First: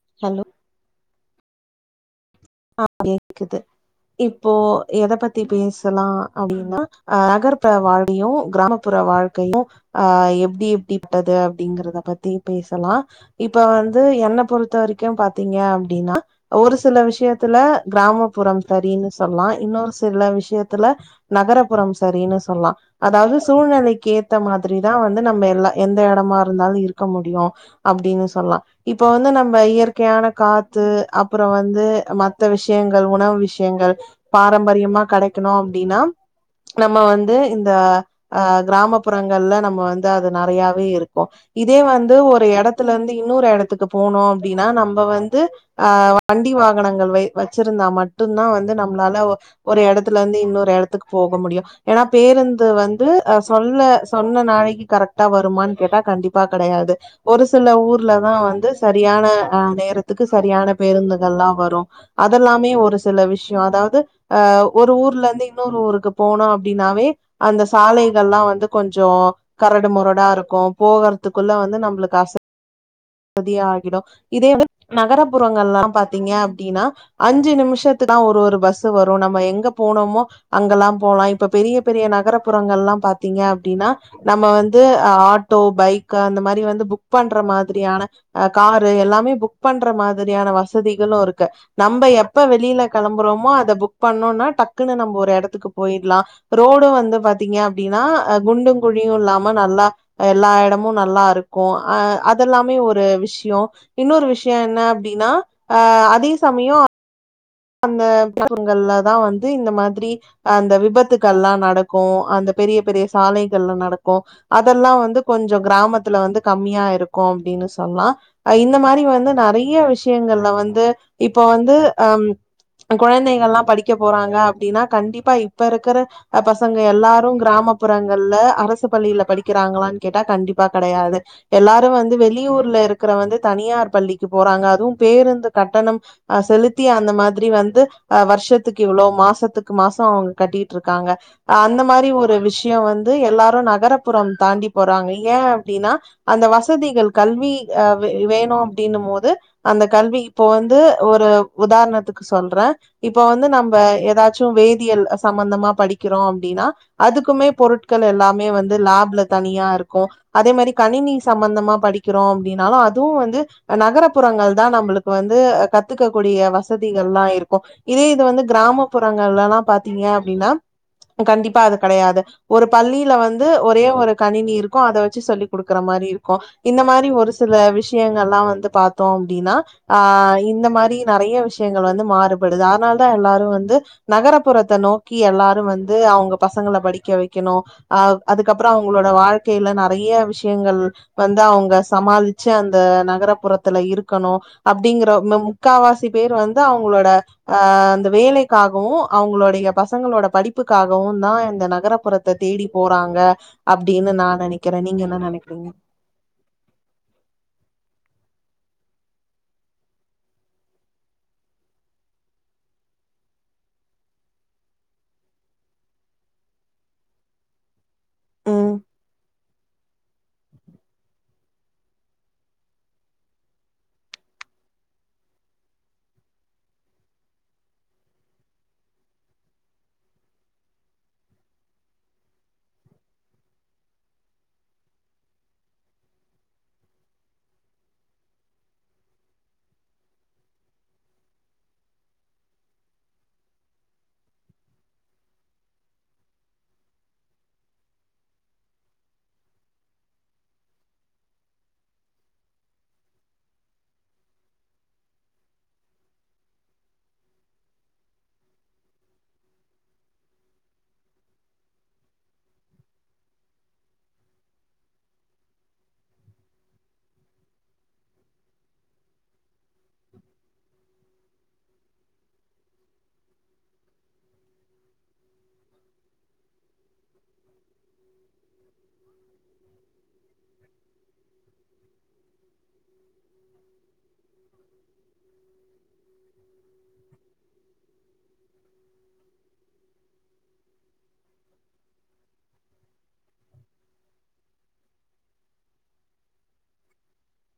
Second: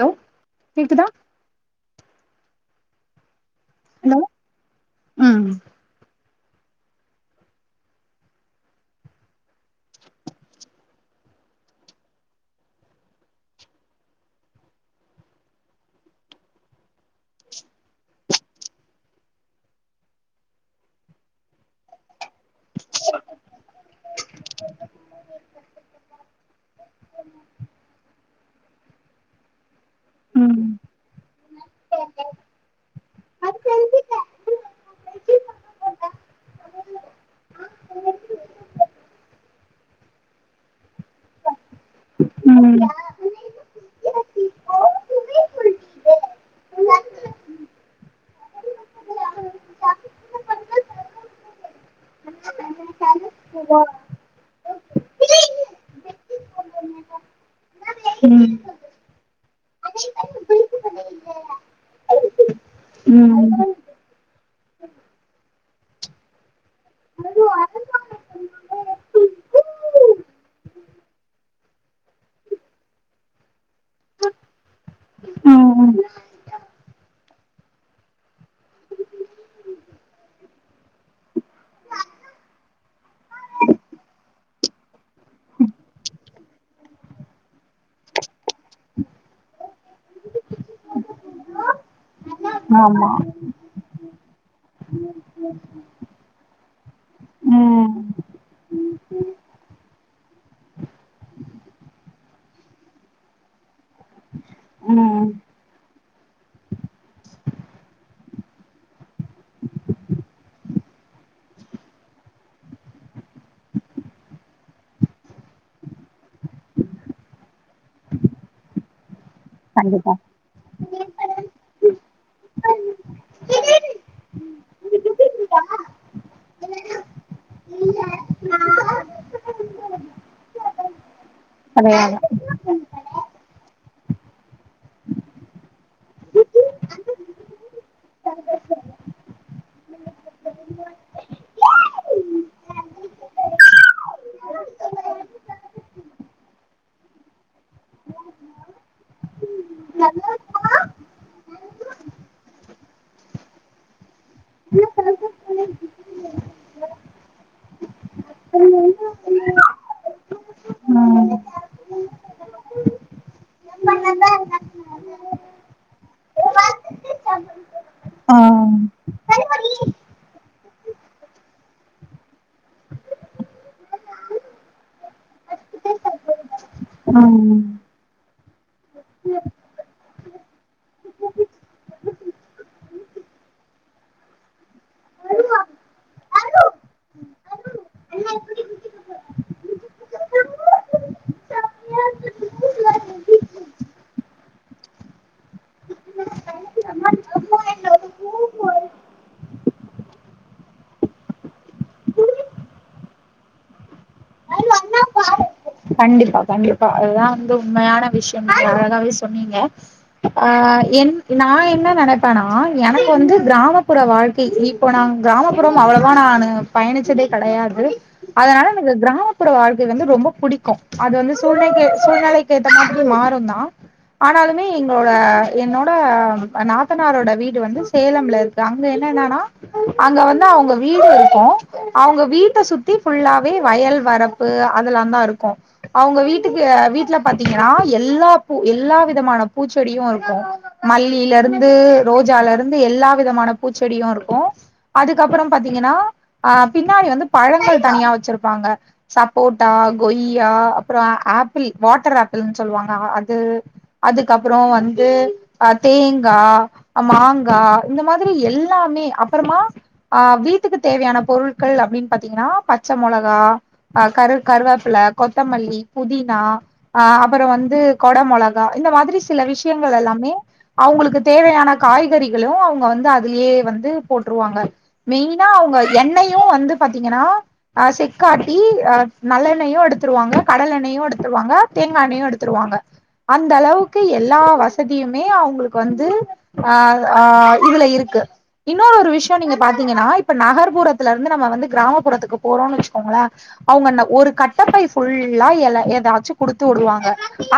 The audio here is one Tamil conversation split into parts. லோ ஹலோ கேக்குதா ஆ கே கிது ஹலோ இப்போ எத பத்தி ம் பேசலா அப்டினா அ அகர்ப்புற வாழ்க்கயு கிராமப்புற வாழ்க்கயு அ எப்டி எப்டி பட்டது அப்டிங்றத பத்தி பேசலா இப்ப வந்து என்ன பொறுத்த வரக்கு பாத்தீங்க அப்டினா ஒரு சில விஷ்யத் துல கிராமப்புறம் சரின்னு சொல்லா இன்னொரு சில விஷ்யத்துல நகர்புறம் சரின்னு சொல்லா அதாவ்து சூழ்நிலைக்கு ஏத்த மாதுரிதா வந்து நம்ம எல்லா எந்த எடமா இருந்தாலு இருக்க முடியு அப்டின்னு சொல்லா இப்ப வந்து நம்ப இயற் க்யான ம் ம் காத்து அப்புற வந்து மத் த விஷ்யங்க உணவு விஷயங்க பாரம்பரியமா கடைக்கணு அப்டின்னா நம்ம வந்து இந்த அ கிராமப்புறங்கள்ல நம்ம வந்து அது நறையாவே இருக்கு இதே வந்து ஒரு ம் எடத்துல இருந்து இன்னொரு எடத்துக்கு போணு டினா நம்ப வந்து அ வண்டி வாகனங்கள் வைத் வச்சிருந்தா மட்டும்தா வந்து நம்மளால ஒரு எடத்துல இருந்து இன்னொரு எடத்துக்கு போக முடியு ஏன்னா பேருந்து வந்து அ சொல்ல சொன்ன நாளக்கு கரெக்டா வருமான்னு கேட்டா கண்டிப்பா கடையாது ஒரு சில ஊர்லதா ம் வந்து சரியான அ நேரத்துக்கு சரியான பேருந்துகள்லா வரு அதல்லாமே ஒரு சில விஷ்யோ அதாவ்து அ ஒரு ஊர்ல இருந்து இன்னொரு ஊருக்கு போனு அ ப்டினாவே அந்த சாலைகள்லா வந்து கொஞ்சோ கரடு மொரடா இருக்கு போகற்துக்குள்ள வந்து நம்ப்ளுக் அசதியா இதே வந்து நகர புறங்கள்லா ம் பாத்தீங்க அப்டினா அஞ்சு நிமிஷத்துக்கு தா ஒரு ஒரு பஸ் வரு நம்ம எங்க போனோமோ அங்கலா போலா இப்ப பெரிய பெரிய நகரபுறங்கள்லா பாத்தீங்க அப்டின்னா நம்ம வந்து ஆட்டோ பைக் அந்த மாரி வந்து புக் பண்ற மாதுரியான அ காரு எல்லாமே புக் பண்ற மாதுரியான வசதிகளு இருக்கு நம்ப எப்ப வெளியில ஆமா களம்புறோமோ அத புக் பண்ணோன டக்குன்னு நம்ப ஒரு எடத்துக்கு போயிடலா ரோடு வந்து பாத்தீங்க ம் அப்டின்னா குண்டு குழியு இல்லாம நல்லா எல்லா எடமு நல்லா இருக் கோ அ அதல்லாமே ஒரு விஷ்யோ இன்னொரு விஷ் சியோ என்னா ம் அப்டினா அ சமயோ அந்த [unintelligible] ங்கள்லதா வந்து இந்த மாதிரி அஹ் அந்த விபத்துகள்லா நடக்கு அந்த பெரிய பெரிய சாலைகள்ல நடக்கு அதெல்லா வந்து கொஞ்சோ கிராமத்துல வந்து கம்மியா இருக்கு அப்டின்னு சொல்லா அஹ் இந்த மாரி வந்து நெறையா கண்டிப்பா விஷ்யங்கள்ல வந்து இப்போ வந்து அம் அஹ் கொழந்தைகள்லா படிக்க போறாங்க அப்டினா கண்டிப்பா இப்ப இருக்குற அஹ் பசங்க எல்லாரு கிராமப்புறங்கள்ல அரசு பள்ளியில படிக்கிறாங்களான் கேட்டா கண்டிப்பா கெடையாது எல்லாரு வந்து கதையாக வெளியூர்ல இருக்கிறவ வந்து தனியா யார் பள்ளிக்கு போறாங்க அதுவு பேருந்து கட்டணம் அஹ் செலுத்தி அந்த மாத் து அஹ் வர்ஷத்துக்கு இவ்ளோ மாசத்துக்கு மாச அவ்ங்க கட்டிட்டு இருக்காங்க அஹ் அந்த மாரி ஒரு விஷ்ய வந்து எல்லாரு நகரப்புறம் தாண்டி போறாங்க ஏ அப்டினா அந்த வசதிகள் கல்வி அஹ் வே வேணு அப்டின்னு மோது அந்த கல்வி இப்போ வந்து ஒரு உதார்ணத்துக் சொல்றே இப்ப வந்து நம்ப எதாச்சு வேதியல் சம்மந்தமா படிக்கிறோ அப்டினா அதுக்குமே பொருட்கள் எல்லாமே வந்து ம் லேப்ல தனியா இருக்கு அதே மாரி கணினி சம்மந்தமா படிக்கிறோ அப்டினாலு அதுவு வந்து அஹ் நகரப்புறங்கள் தா நம்பளுக்கு வந்து அஹ் கத்துக்கக்கூடிய வசத் திகள்லா இருக்கு இதே இது ஆ வந்து கிராமப்புறங்கள்லலா பாத்தீங்க அப்டினா கண்டிப்பா அது கெடையாது ஒரு பள்ளில வந்து ஒரே ஒரு கணினி இருக்கு அத வச்சு சொல்லி குடுக்குற மாரி இருக்கு இந்த மாரி ஒரு சில ம் விஷ்யங்கள்லா வந்து பாத்தோ அப்டினா ஆஹ் இந்த மாரி நெறையா விஷ்ய யங்கள் வந்து மாறுபடுது அதனால் தா எல்லாரு வந்து நகரப்புறத்த நோக்கி எல்லாரு வந்து அவ்ங்க பசங்கள படிக்க வைக்கணு அஹ் அதுக்கப்ற அவ்ங்களோட வாழ்க்கைல நெறையா விஷ்யங்கள் வந்து அவ்ங்க சமாளிச்சு அந்த நகரப்புறத்துல இருக்கணு அப்டிங்கிற மெம் முக்காவாசி பேரு வந் து அவ்ங்ளோட அஹ் அந்த வேலைக்காகவு அவ்ங்ளோடைய பசங்களோட படிப்புக்காகவுந் தா இந்த நகரப்புறத்த தேடி போறாங்க அப்டின்னு நா நெனைக்கிறே நீங்க என்ன நெனைக் கண்டிப்பா கண்டிப்பா அதுதா வந்து உண்மையான விஷ் யம் அழகாவே சொன்னீங்க ஆஹ் என் நா என்ன நெனப்பேனா எனக்கு வந்து கிராமப்புற வாழ்க்கை இப்போ நா கிராமப்புறம் அவளவா நானு பயணிச்சதே கெடையாது அதனால ம் எனக்கு கிராமப்புற வாழ்க்கை வந்து ரொம்ப பிடிக் க அது வந்து சூழ்நகே சூழ்நெலைக்கு ஏத்த மாதிரி மாறுந்தா ஆனாலுமே எங்ளோட என்னோட அஹ் நாத்தனாரோட வீடு வந்து சேலம்ல இருக்கு அங்க என்னனானா அங்க வந்து அவ்ங்க வீடு இருக்கு அவ்ங்க வீட்ட சுத்தி ஃபுல்லாவே வயல் வரப்பு அதெல்லாந்தா இருக் கு அவ்ங்க வீட்டுக்கு அஹ் வீட்ல பாத்தீங்கனா எல்லா பூ எல்லா விதமான பூச்செடியு இருக்கு மல்லில இருந்து ரோஜால இருந்து எல்லா விதமான பூச்செடியு இருக்கு அதுக்கப்பறம் பாத்தீங்கனா அஹ் பின்னாடி வந்து பழங்கள் தனியா வச்சிருப்பாங்க சப்போட்டா கொய்யா அப்ற ஆப்பிள் வாட்டர் ஆப்பிள்னு சொல்லுவாங்க அது அதுக்கப்ற வந்து அஹ் தேங்கா அஹ் மாங்கா இந்த மாதிரி எல்லாமே அப்பறமா ஆஹ் வீட்டுக்கு தேவையான பொருட்கள் அப்டின்னு பாத்தீங்கனா பச்ச மொளகா அஹ் கரு கருவப் பில கொத்தமல்லி புதினா ஆஹ் அப்பற வந்து கொட மொளகா இந்த மாதிரி சில விஷ்யங்கள் எல்லாமே அவ்ங்களுக்கு தேவையான காய்கறிகளு அவ்ங்க வந்து அதுலே வந்து போட்ருவாங்க மெய்னா அவ்ங்க எண்ணெய்யு வந்து பாத்தீங்கனா அஹ் செக்காட்டி அஹ் நல் லெண்ணெயு எடுத்துருவாங்க கடலெண்ணெயு எடுத்துருவாங்க தேங்கா எண்ணெய்யு எடுத்துருவாங்க அந்த அளவுக்கு எல்லா வசதியுமே அவ்ங்களுக்கு வந்து அஹ் ஆஹ் இதுல இருக்கு இன்னோ ஒரு விஷ்ய நீங்க பாத்தீங்கனா இப்ப நகர்புறத்துல இருந்து நம்ம வந்து கிராமப்புறத்துக்கு போறோனு வச்சுக்கோங்களே அவ்ங்கென்ன ஒரு கட் டப்பை ஃபுல்லா எல எதாச்சு குடுத்துவுடுவாங்க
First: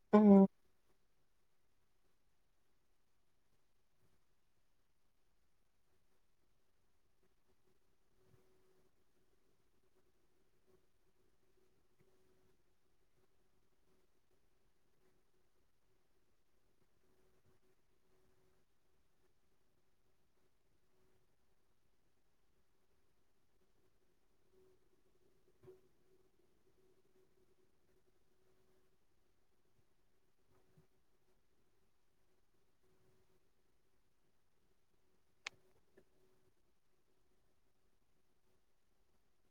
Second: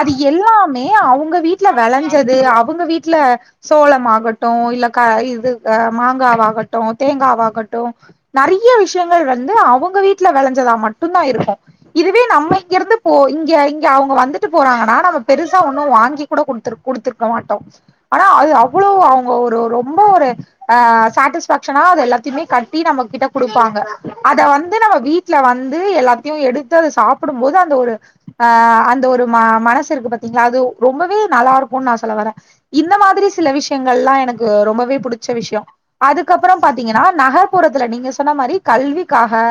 அது ம் எல்லாமே அவ்ங்க வீட் ட்ல வெளஞ்சது அவுங்க வீட்ல சோளமாகட்டு இல்ல க இது அஹ் மாங்காவாகட்டு தேங்காவாகட்டு நெறைய விஷ்யங்கள் வந்து அவ்ங்க வீட்ல வெளஞ்சதா மட்டுந்தா இருக்கு இதுவே நம்ம இங்கெருந்து போ இங்கெ இங்கெ அவ்ங்க வந்துட்டு போறாங்கனா நம்ம பெருசா ஒன்னு வாங்கி கூட குடுத்துர் குடுத்துருக்க மாட்டோ ஆனா அது அவ்ளோ அவ்ங்க ஒரு ரொம்ப ஒரு அஹ் சாட்டிஸ்ஃபேக்ஷனா அது எல்லாத்தைமே கட்டி நம்ம கிட்ட குடுப்பாங்க அத வந்து நம்ம வீட்ல வந்து எல்லா த்தியு எடுத்து அத சாப்புடும் போது அந்த ஒரு அஹ் அந்த ஒரு மா மனசுருக்கு பாத்தீங்ளா அது ரொம்பவே நல்லா இருக்குன் நா சொல்ல வரே இந்த மாதிரி சில விஷ்யங்கள்லா எனக்கு ரொம்பவே புடிச்ச விஷ்ய அதுக்கப்பற பாத்தீங்கனா நகர்புறத்துல நீங்க சொன்ன மாரி கல்விக்காக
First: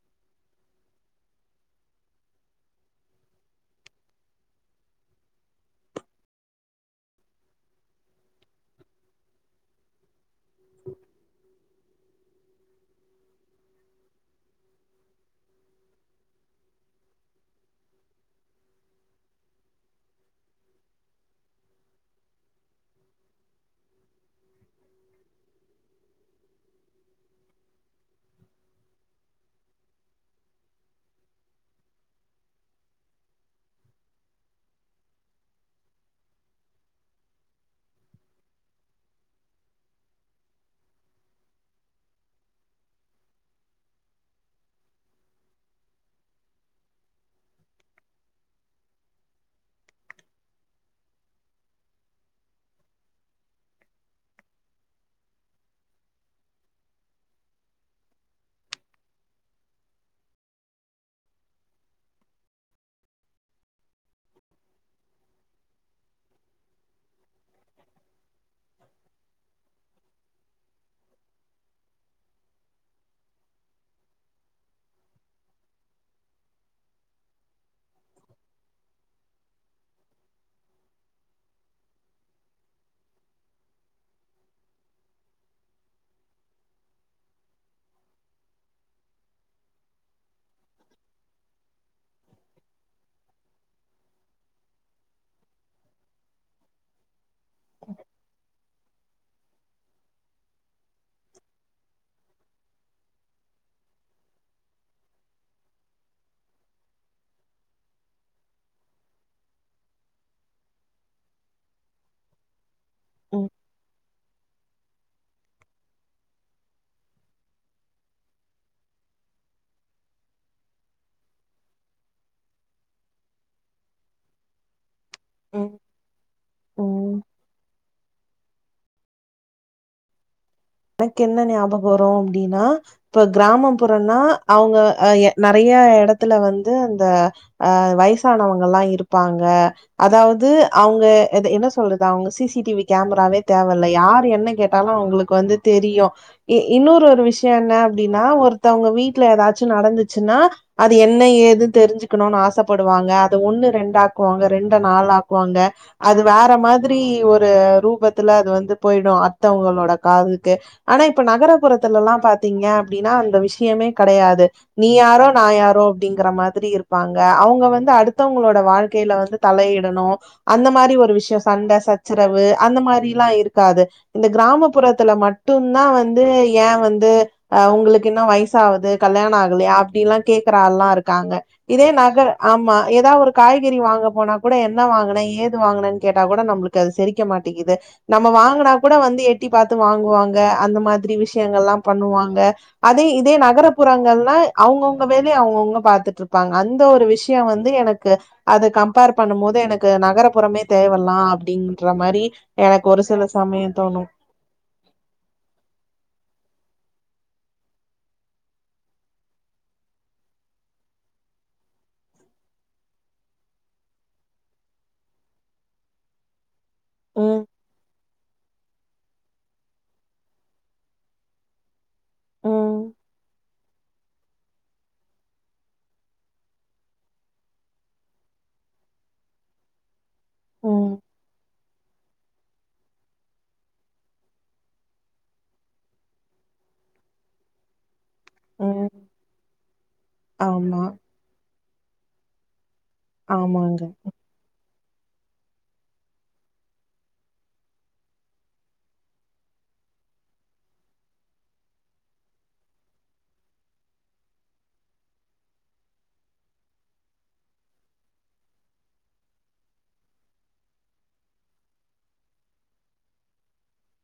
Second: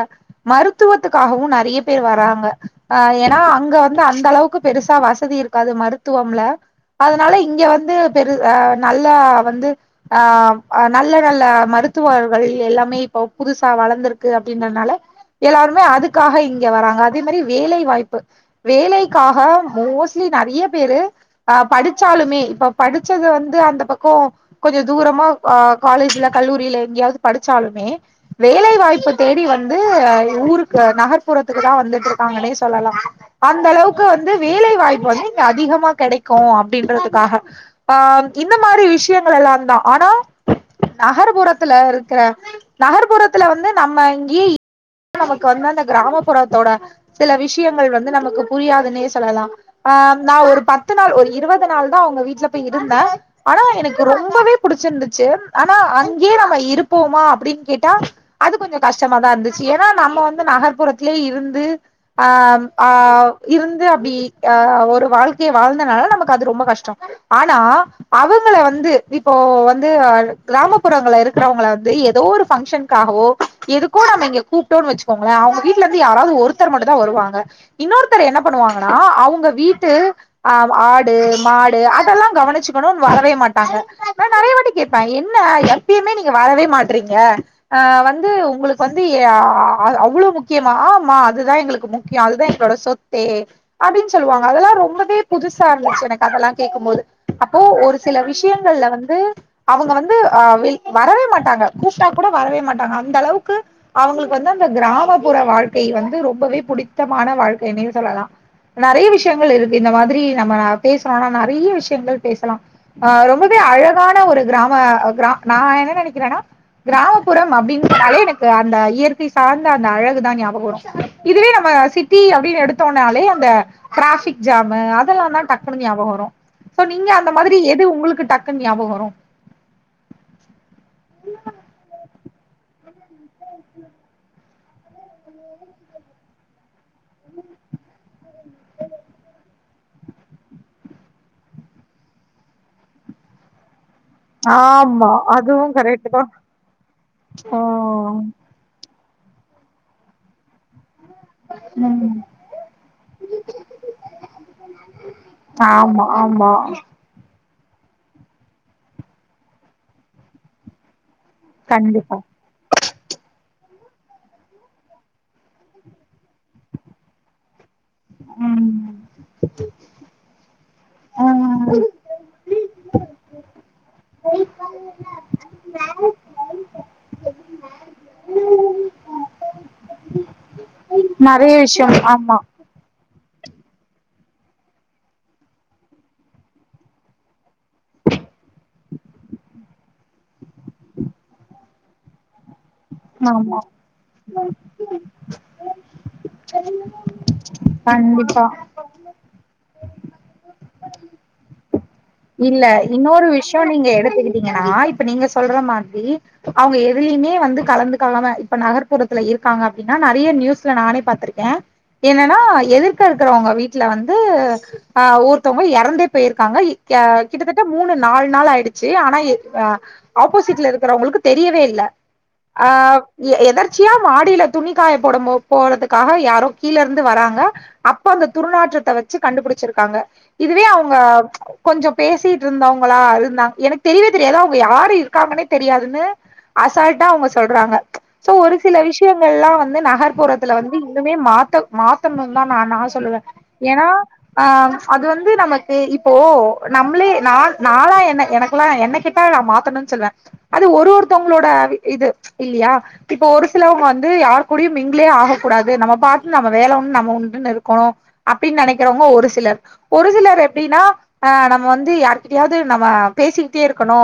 மருத்துவத்துக்காகவு நற் றைய பேர் வராங்க ஆஹ் ஏனா அங்க வந்து அந்த அளவுக்கு பெருசா வசதி இருக்காது மருத்துவம்ல அதனால இங்க வந்து பெரு அஹ் நல்லா வந்து ஆம் அஹ் நல்ல நல்ல மர் ருத்துவார்கள் எல்லாமே இப்ப புதுசா வளந்திருக்கு அப்டின்றனால எல்லாருமே அதுக்காக இங் ங்கெ வராங்க அதே மாரி வேலை வாய்ப்பு வேலைக்காக மோஸ்ட்லி நெறைய பேரு அஹ் படிச்சாலுமே இப்ப படிச்சது வந்து அந்த பக்கோ கொஞ்ச தூரமா அஹ் காலேஜுல கல்லூரில எங்கெயாவ்து படிச்சாலுமே வேலை வாய்ப்பு தேடி வந்து ஊருக்கு நகர்ப் புறத்துக்கு தா வந்துட்ருக்காங்கனே சொல்லலா அந்த அளவுக்கு வந்து வேலை வாய்ப்பு வந்து இங்க அதிகமா கெடைக்கு அப்டின்றத்துக்காக ஆஹ்ம் இந்த மாரி விஷ்யங்கள் எல்லாம் தா ஆனா நகர்புறத்துல இருக்கிற நகர்புறத்துல வந்து நம்ம இங்கேயே நமக்கு வந்து அந்தக் கிராமப்புறத்தோட சில விஷ்யங்கள் வந்து நமக்கு புரியாதுனே சொல்லலா ஆஹ் நா ஒரு பத்து நாள் ஒரு இருவது நாள் தா அவ்ங்க வீட்ல போய் இருந்தே ஆனா எனக்கு ரொம்பவே புடிச்சிருந்துச்சு ஆனா அங்கே நம்ம இருப்போமா அப்டின் கேட்டா அது கொஞ்ச கஷ்டமாதா இருந்துச்சு ஏனா நம்ம வந்து நகர் புறத்லே இருந்து ஆம் ஆஹ் இருந்து அப்டி அஹ் ஒரு வாழ்க்கைய வாழ்ந்தனால நமக்கு அது ரொம்ப கஷ்ட ஆனா அவுங்கள வந்து இப்போ வந்து ஆல் கிராமப்புறங்கள்ல இருக்கிறவ்ங்கள வந்து எதோ ஒரு பங்க்ஷன்க்காகவோ எதுக்கோ நம்ம இங்க கூப்ட்டோன் வச்சுக்கோங்ளே அவ்ங்க வீட் லருந்து யாராது ஒருத்தர் மட்டு தா வருவாங்க இன்னொருத்தர் என்ன பண்ணுவாங்கனா அவுங்க வீட்டு ஆஹ் ஆடு மாடு அதெல்லா கவனிச்சுக்கணுன் வரவே மாட்டாங்க நா நெறையவாட்டி கேட்பே என்ன எப்பைமே நீங்க வரவே மாட்டறீங்க அஹ் வந்து உங்களுக்கு வந்து எ ஆஹ் அவ்ளோ முக் கியமா ஆமா அதுதா எங்களுக்கு முக்கிய அதுதா எங்களோட சொத்தே அப்டின் சொல்லுவாங்க அதெல்லா ரொம்பவே புதுசா இருந்துச்சு எனக்கு அதெல்லா கேட்கும் போது அப்போ ஒரு சில விஷ்யங் கள்ல வந்து அவுங்க வந்து அஹ் வெ வரவே மாட்டாங்க கூப்டாக்கூட வரவே மாட்டாங்க அந்த அளவுக்கு அவ்ங்களுக்கு வந்து அந்த கிராமப் புற வாழ்க்கை வந்து ரொம்பவே புடித்தமான வாழ்க்கைனே சொல்லலா நெறைய விஷ்யங்கள் இருக்கு இந்த மாதிரி நம்மளா பேசுறோல நெறைய விஷ்யங்கள் பேசலா ஆஹ் ம் ரொம்பவே அழகான ஒரு கிராம அஹ் கிரா நா என்ன நெனைக்கிறேனா கிராமப்புறம் அப்டின் சொன்னாலே எனக்கு அந்த இயற்கை சார்ந்த அந்த அழ தான் ஞாபகவரு இதுவே நம்ம சிட்டி அப்படின்னு எடுத்தோம்னாலே அந்த டிராபிக் ஜாம்மு அது ல்லா தா ம் டக்குனு ஞாபகம்வரும் சோ நீங்க ம் அந்த மாரி எது உங்களுக் டக்குன்ன ஞாபகோ வரு எனக்கு என்ன ஞாபகோவருனா அப்படின்னா இப்ப கிராமப்புறோன்னா அவங்க நெறைய எடத்துல வந்து அந்த ஆ வயசானவங்கல்லா இருப்பாங்க அதாவது அவங்க என்ன சொல்றது அவங்க சிசிடிவி கேமராவே தேவையில் இல்லயார் என்ன கேட்டாலு ஆமா. உங்களுக்கு வந்து அதுவும் தெரியு கரெக்ட் தான். இன்னொரு ஒரு விஷயோ ஓ! என்ன அப்படின்னா ஒருத்தவங்க வீட் வீட்ல ஏதாச்சு நடந்துச்சுன்னா அது என்ன ஏதுன்னு ம். தெரிஞ்சுக்கணும்னு ஆசைப்படுவாங்க அது ஒண்ணு ரெண்டு ஆக்குவாங்க ரெண்டு நாள் ஆக்குவாங்க ஆமா, அது வேற ஆமா. மாதிரி ஒரு ஒரு ரூபத்துல அது வந்து போயிடு அத்தவங்களோட காது ஆனா இப்ப ப்ப நகரபுறத்துல எல்லா கண்டிப்பா. பாத்தீங்கனா அப்படின்னா அந்த விஷய யமே கெடையாது நீ யாரோ நா யாரோ அப்படிங்கிற மாரி இருப்பாங்க அவங்க வந் அடுத்தவங்களோட ம். வாழ்க்கையில வந்து தலையிடணு அந்த மாரி ஒரு விஷயோ சண்டே சச்சரவு அந்த மாரிலா இருக்காது இந்த கிராமப்புறத்தில மட்டு னா வந்து ஏ வந்து ஆ உங்களுக்கு இன்ன வயசாவது கல்யாணோ ஆகலையா அப்படின்னு எல்லா கேக்கர ஆளேள்ளா இருக்காங்க நெறைய இதே விஷயம் நகர் ஆமா எதோ ஒரு காய்கறி வாங்க போனா கூட என்ன வாங்கின ஏது வாங்குனா கேட்டா கூட நம்மளுக்கு அது சரிக்க மாட்டேக்குது நம்ம வாங்கினா கூட வந்து எட்டி பாத்து வாங்குவாங் கா அந்த மாதிரி விஷயங்கள் எல்லா பண்ணுவாங்க அதே இதே ஆமா நகர்புறங்கள்னா அவங்கவுங்க வேலைய அவங்கவுங்க பாத்துட்டு இருப்பாங்க அந்த ஒரு விஷயம் வந்து எனக்கு கண்டிப்பா அத கம்பேர் பண்ணும் போது எனக்கு நகர்புறமே தேவைலா அப்படின்னு இல்ல இன்னொரு விஷயம் நீங்க தோணு எடுத்துக்கிட்டீங்கன்னா இப்ப நீங்க சொ சொல்ற மாதிரி அவங்க எதுலயுமே வந்து கலந்து காலாம இப்ப நகர்ப்புறத்துல இருக்காங்க அப்படின்னா நறைய நியூஸ்ல நானே பாத்துருக்கே என்னன்னா எதிர்க இருக்கிறவங்க வீட்டுல வந்து ஆ ஒருத்தவங்க எறந்து போயிருக்காங்க கியா ம் கிட்டத்தட்ட மூணு நாலு நாள் ஆயிடுச் ச்சு ஆனா ஆ ஆப்போசிட்ல இருக்கிறவங்களுக்கு தெரியவே இல்ல ஆ ம் எதர்ச்சியா மாடியில துணிக்காய போட போறதுக்காக யாரோ கீழ இருந்து வராங்க அப்ப அந்த துருநாற்றத்தை வச்சு கண்டுபிடிச்சிருக்காங்க இதுவே அவங்க ம் கொஞ்சு பேசிட்டு இருந்தவங்களா அ இருந்தாங்க எனக்கு தெரியவை தெரியாது அவங்க யாரு இருக்காங்கன்னே தெரியாதுன்னு அசால்டா அவங்க சொல்றாங்க சோ ஒரு சில ம் விஷயங்கள் எல்லா வந்து நகர்ப்புறத்துல வந்து ஆமா இன்னுமே மாத்த மாத்தணுனுன் தா நா சொ சொல்லுவ ஆமாங்க ஏன்னா ஆ அது வந்து நமக்கு இப்போ நம்மளே நா எல்லா என்ன எனக்குல்லா என்ன கேட்டா நா மாத்தணுன்னு சொல்வே அது ஒரு ஒருத்தவங்களோட இது இல்லையா இப்ப ஒரு சிலவங்க வந்து யாரு கூடியும் மிங்கலே ஆக கூடாது நம்ம பார்த்து நம்ம வேலை ஒண்ணு நம்ம ஒண்டு இருக்கணும் அப்படின்னு நெனைக்கிறவங்க ஒரு சிலர் ஒரு சிலர் எப்படின்னா ஆ நம்ம வந்து யாருகிட்டயாவது நம்ம பேசிக்கிட்டே இருக்கணு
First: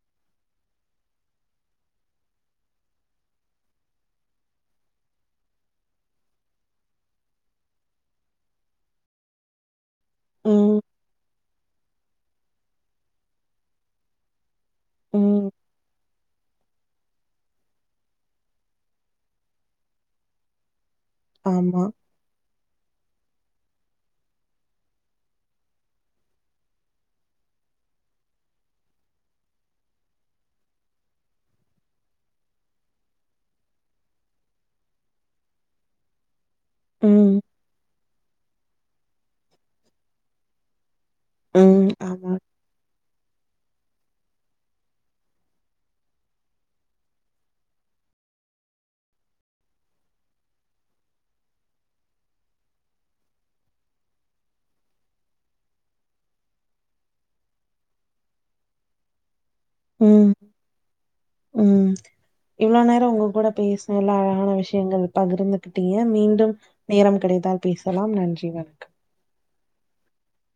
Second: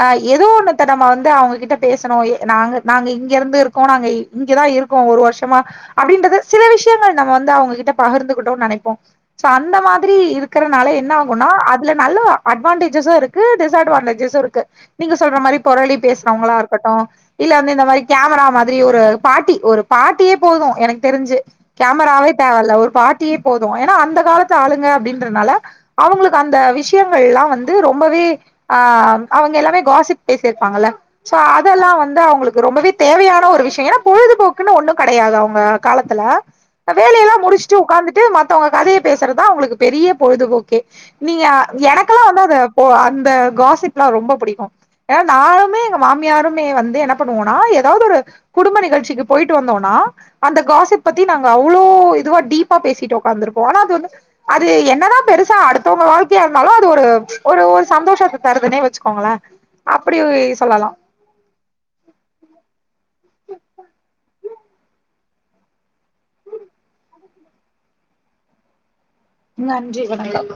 ஆ ஏதோ ஒண்ணுத்த நம்ம வந்து அவங்ககிட்ட பேசணு நாங்க நாங்க இங்க இருந்து இருக்கோ நாங்க இங்கதா இருக்கோ ஒரு வருஷமா அப்படின்றத சில விஷயங்கள் நம்ம வந்து அவங்ககிட்ட பகிர்ந்துகிட்டோம்னு நெனப்போ சோ அந்த மாரி திரி ம் இருக்கறனால என்ன ஆ அதுல நல்ல அட்வான்டேஜஸு இருக்கு டிஸ்அட்வான்டேஜஸு இருக்கு நீங்க சொல்ற ம் மாரி பொரளி பேசுறவங்களா இரு ட்டு இல்ல வந்து இந்த மாரி கேமரா மாதிரி ஒரு பாட்டி ஒரு பாட்டியே போதும் எனக்கு தெரிஞ்சு ஆமா கேமராவே தேவ இல்ல ஒரு பாட் டியே போது ஏன்னா அந்த காலத்து ஆளுங்க அப்படின்றதுனால அவங்களுக்கு அந்த விஷயங்கள் எல்லா வந்து ரொம்பவே ஆஹ் அவங்க எல்லாமே காசிப் பேசியிருப்பாங்கல்ல சோ அதெல்லா வந்து அவங்களுக்கு ரொம்பவே தேவையான ஒரு விஷயம் ஏன்னா பொழுதுபோக்குன்னு ஒண்ணும் கிடையாது அவங்க காலத்துல வேலையெல்லா ம் முடிச்சுட்டு உட்காந்துட்டு ட்டு மத்தவங்க கதையை பேசுறதுதான் அவங்களுக்கு பெரிய பொழுதுபோக்கே நீங்க ம் எனக்கெல்லா ஆமா வந்த அது போ அந்த காசிப்லாம் ரொம்ப பிடிக்கும் ஏன்னா நானுமே எங்க மாமியாருமே வந்து என்ன பண்ணுவோம்னா ஏதாவது ஒரு குடும்ப நிகழ்ச்சிக்கு போயிட்டு வந்தோம்னா அந்த காசிப் பத்தி நாங்க அவ்வளோ இதுவா டீப்பா பேசிட்டு உ்காந்துருக்கோம் ஆனா அது வந்து அது என்னன்னா பெருசா அடுத் தவங்க வாழ்க்கையா இருந்தாலும் அது ஒரு ஒரு ஒரு சந்தோஷத்தை தருதுனே வச்சுக்கோங்களேன் உம் உம் இவ்ளோ நேரம் உங்க கூட பேசுனேன்ல அழகான விஷயம் நீங்கள் பகிர்ந்துகிட்டீங்க மீண்டும் நேரம் கிடைத்தால் பேசலாம் நன்றி வணக்கம். நன்றி வணக்கம்